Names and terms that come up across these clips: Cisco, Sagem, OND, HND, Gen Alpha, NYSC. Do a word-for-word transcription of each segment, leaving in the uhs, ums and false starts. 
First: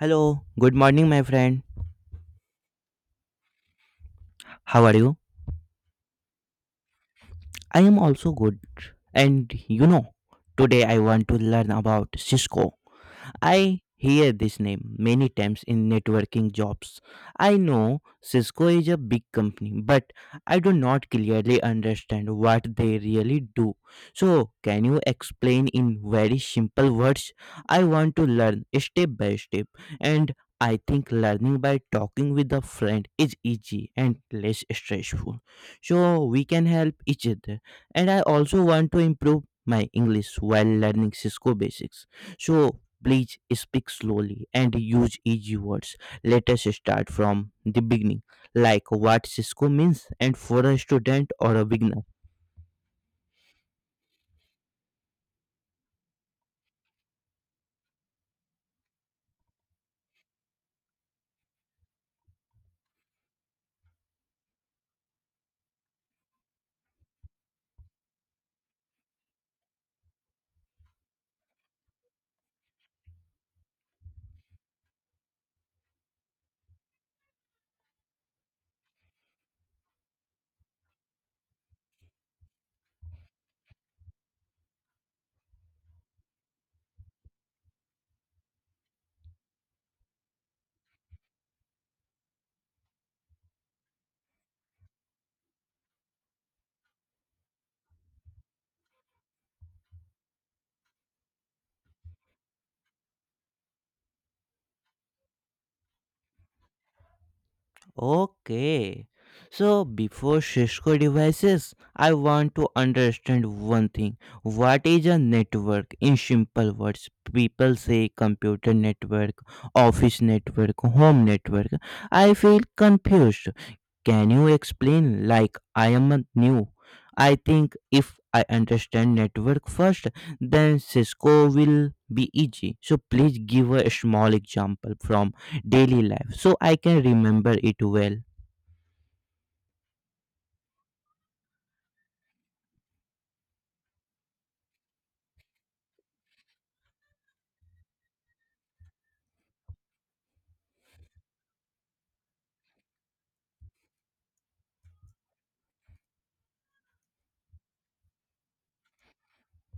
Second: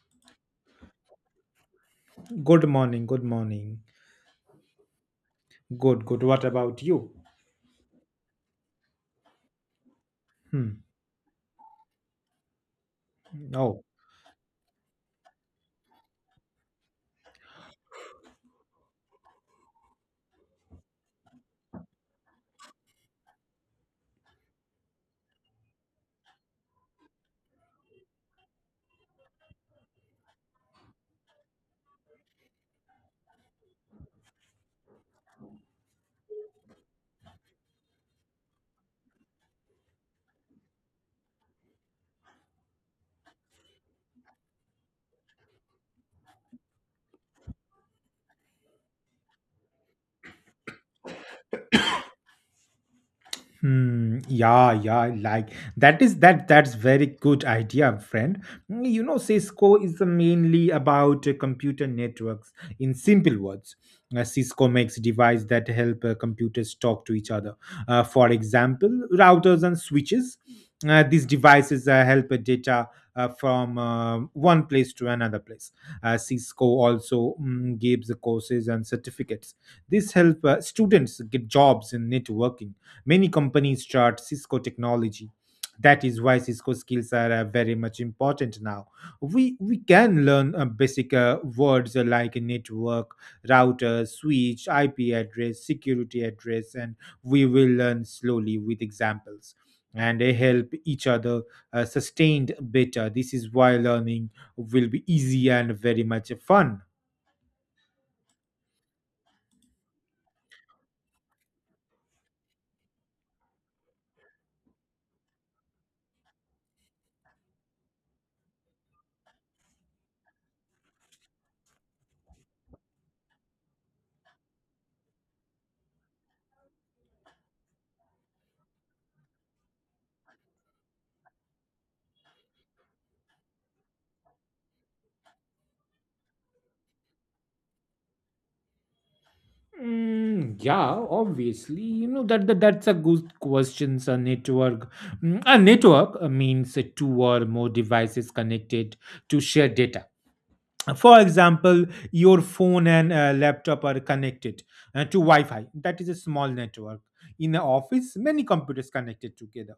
Hello, good morning, my friend. Good morning. Good morning. How are you? Good, good. What about you? I am also good. And you know, Hmm. today I want to learn about Cisco. I Oh. hear this name many times in networking jobs. I know Cisco is a big company, but I do not clearly understand what they really do. So, can you explain in very simple words? I want to learn step by step, and I think learning by talking with a friend is easy and less stressful. So, we can help each other. And I also want to improve my English while learning Cisco basics. So, please speak slowly and use easy words. Let us start from the beginning, like what Cisco means and for a student or a beginner. Hmm, yeah, yeah, like that is that that's very good idea, friend. Mm, you know, Cisco is uh, mainly about uh, computer networks. In simple words, uh, Cisco makes devices that help uh, computers talk to each other. Uh, for example, routers and switches. Uh, these devices uh, help uh, data uh, from uh, one place to another place. Uh, Cisco also mm, gives courses and certificates. This help uh, students get jobs in networking. Many companies chart Cisco technology. That is why Cisco skills are uh, very much important now. We we can learn uh, basic uh, words uh, like network, router, switch, I P address, security address, and we will learn slowly with examples and they help each other uh, sustained better. This is why learning will be easy and very much fun. Okay. So before Cisco devices, I want to understand one thing. What is a network? In simple words, people say computer network, office network, home network. I feel confused. Can you explain like I am a new? I think if I understand network first, then Cisco will be easy. So please give a small example from daily life so I can remember it well. Mm, yeah, obviously, you know that, that that's a good question. A network, mm, a network uh, means uh, two or more devices connected to share data. For example, your phone and uh, laptop are connected uh, to Wi-Fi. That is a small network. In the office, many computers connected together.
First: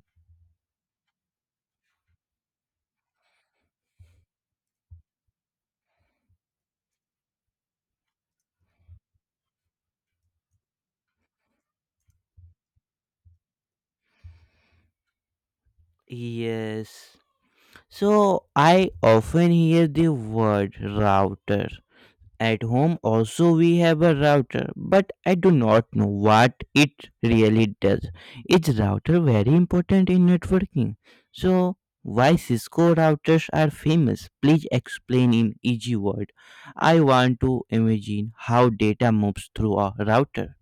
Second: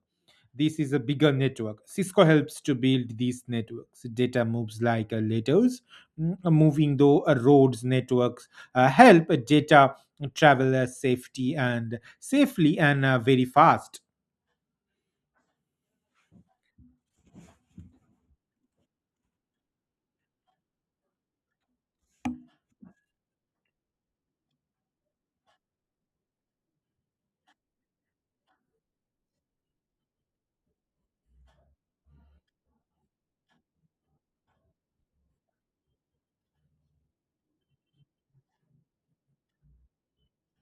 This is a bigger network. Cisco helps to build these networks. Data moves like uh, letters, mm, moving though uh, roads networks uh, help data travel uh, safety and safely and uh, very fast. Yes. So I often hear the word router. At home also we have a router, but I do not know what it really does. Is router very important in networking? So why Cisco routers are famous? Please explain in easy word. I want to imagine how data moves through a router.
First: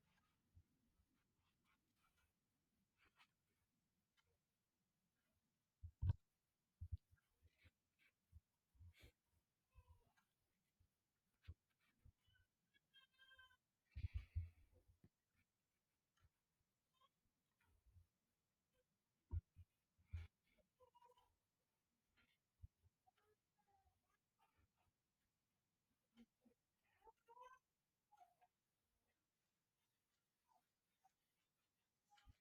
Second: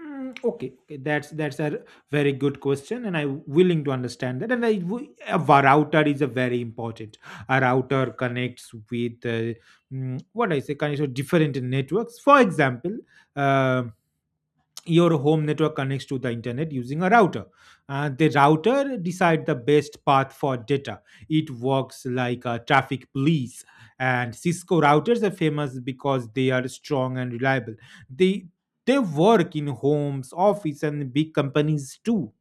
Mm, Okay, okay, that's that's a very good question, and I'm willing to understand that. And I, w- a wa- router is a very important. A router connects with uh, mm, what I say, connects with different networks. For example, um your home network connects to the internet using a router, and the router decide the best path for data. It works like a traffic police, and Cisco routers are famous because they are strong and reliable. They they work in homes, office, and big companies too.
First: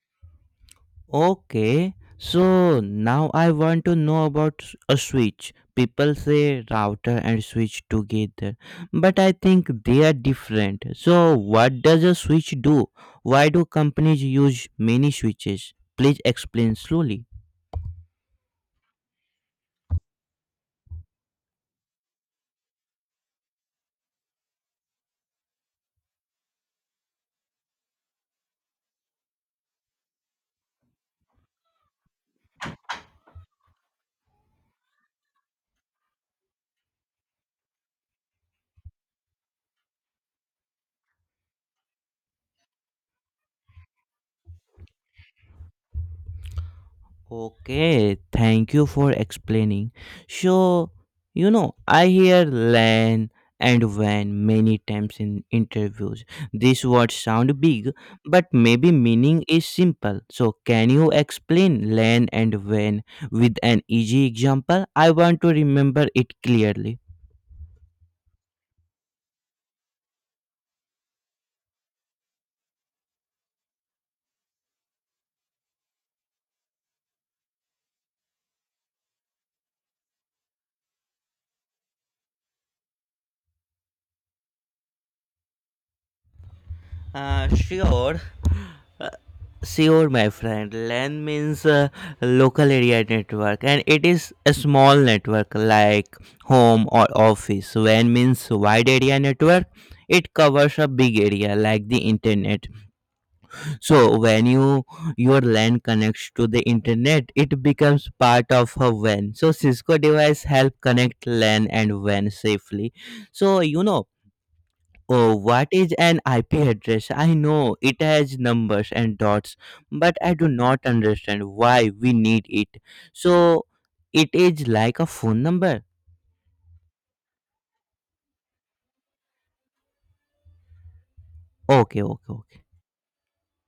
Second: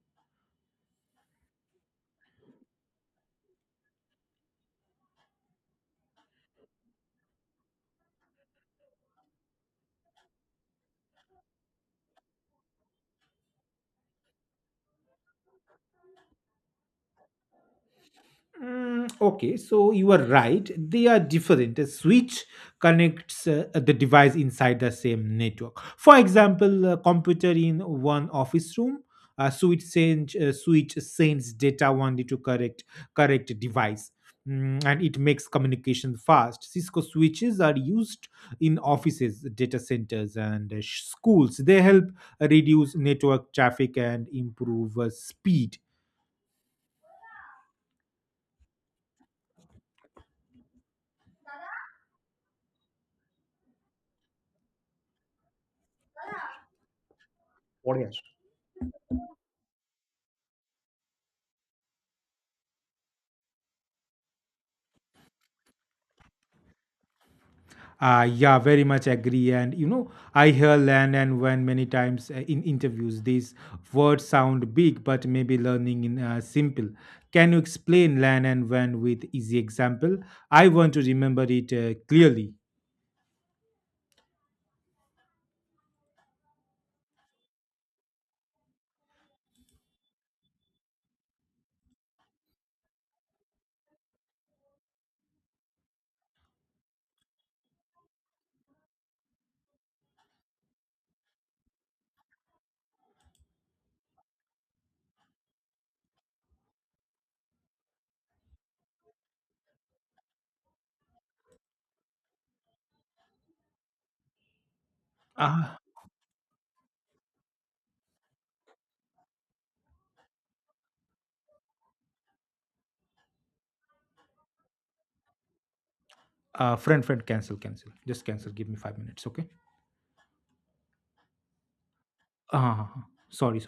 Okay, so now I want to know about s- a switch. People say router and switch together, but I think they are different. So, what does a switch do? Why do companies use many switches? Please explain slowly. Mm, okay, so you are right. They are different. A switch connects uh, the device inside the same network. For example, a computer in one office room, a switch sends uh, switch sends data only to correct correct device. Mm, and it makes communication fast. Cisco switches are used in offices, data centers, and uh, sh- schools. They help reduce network traffic and improve uh, speed. Okay, thank you for explaining. So, you know, I hear L A N and W A N many times in interviews. These words sound big, but maybe meaning is simple. So, can you explain L A N and W A N with an easy example? I want to remember it clearly. Uh, yeah, very much agree. And you know, I hear land and when many times uh, in interviews, these words sound big, but maybe learning in uh, simple. Can you explain land and when with easy example? I want to remember it uh, clearly. Uh, sure. Uh, Sure, my friend. L A N means uh, local area network, and it is a small network like home or office. W A N means wide area network. It covers a big area like the internet. So when you your L A N connects to the internet, it becomes part of a W A N. So Cisco device help connect L A N and W A N safely. So, you know oh, what Uh, is an I P address? I know it has numbers and dots, but I do not understand why we need it. So, it is like a phone number. uh, friend, friend, cancel, cancel. Just cancel. Give me five minutes, okay? Okay, okay, okay. Uh, sorry, sorry.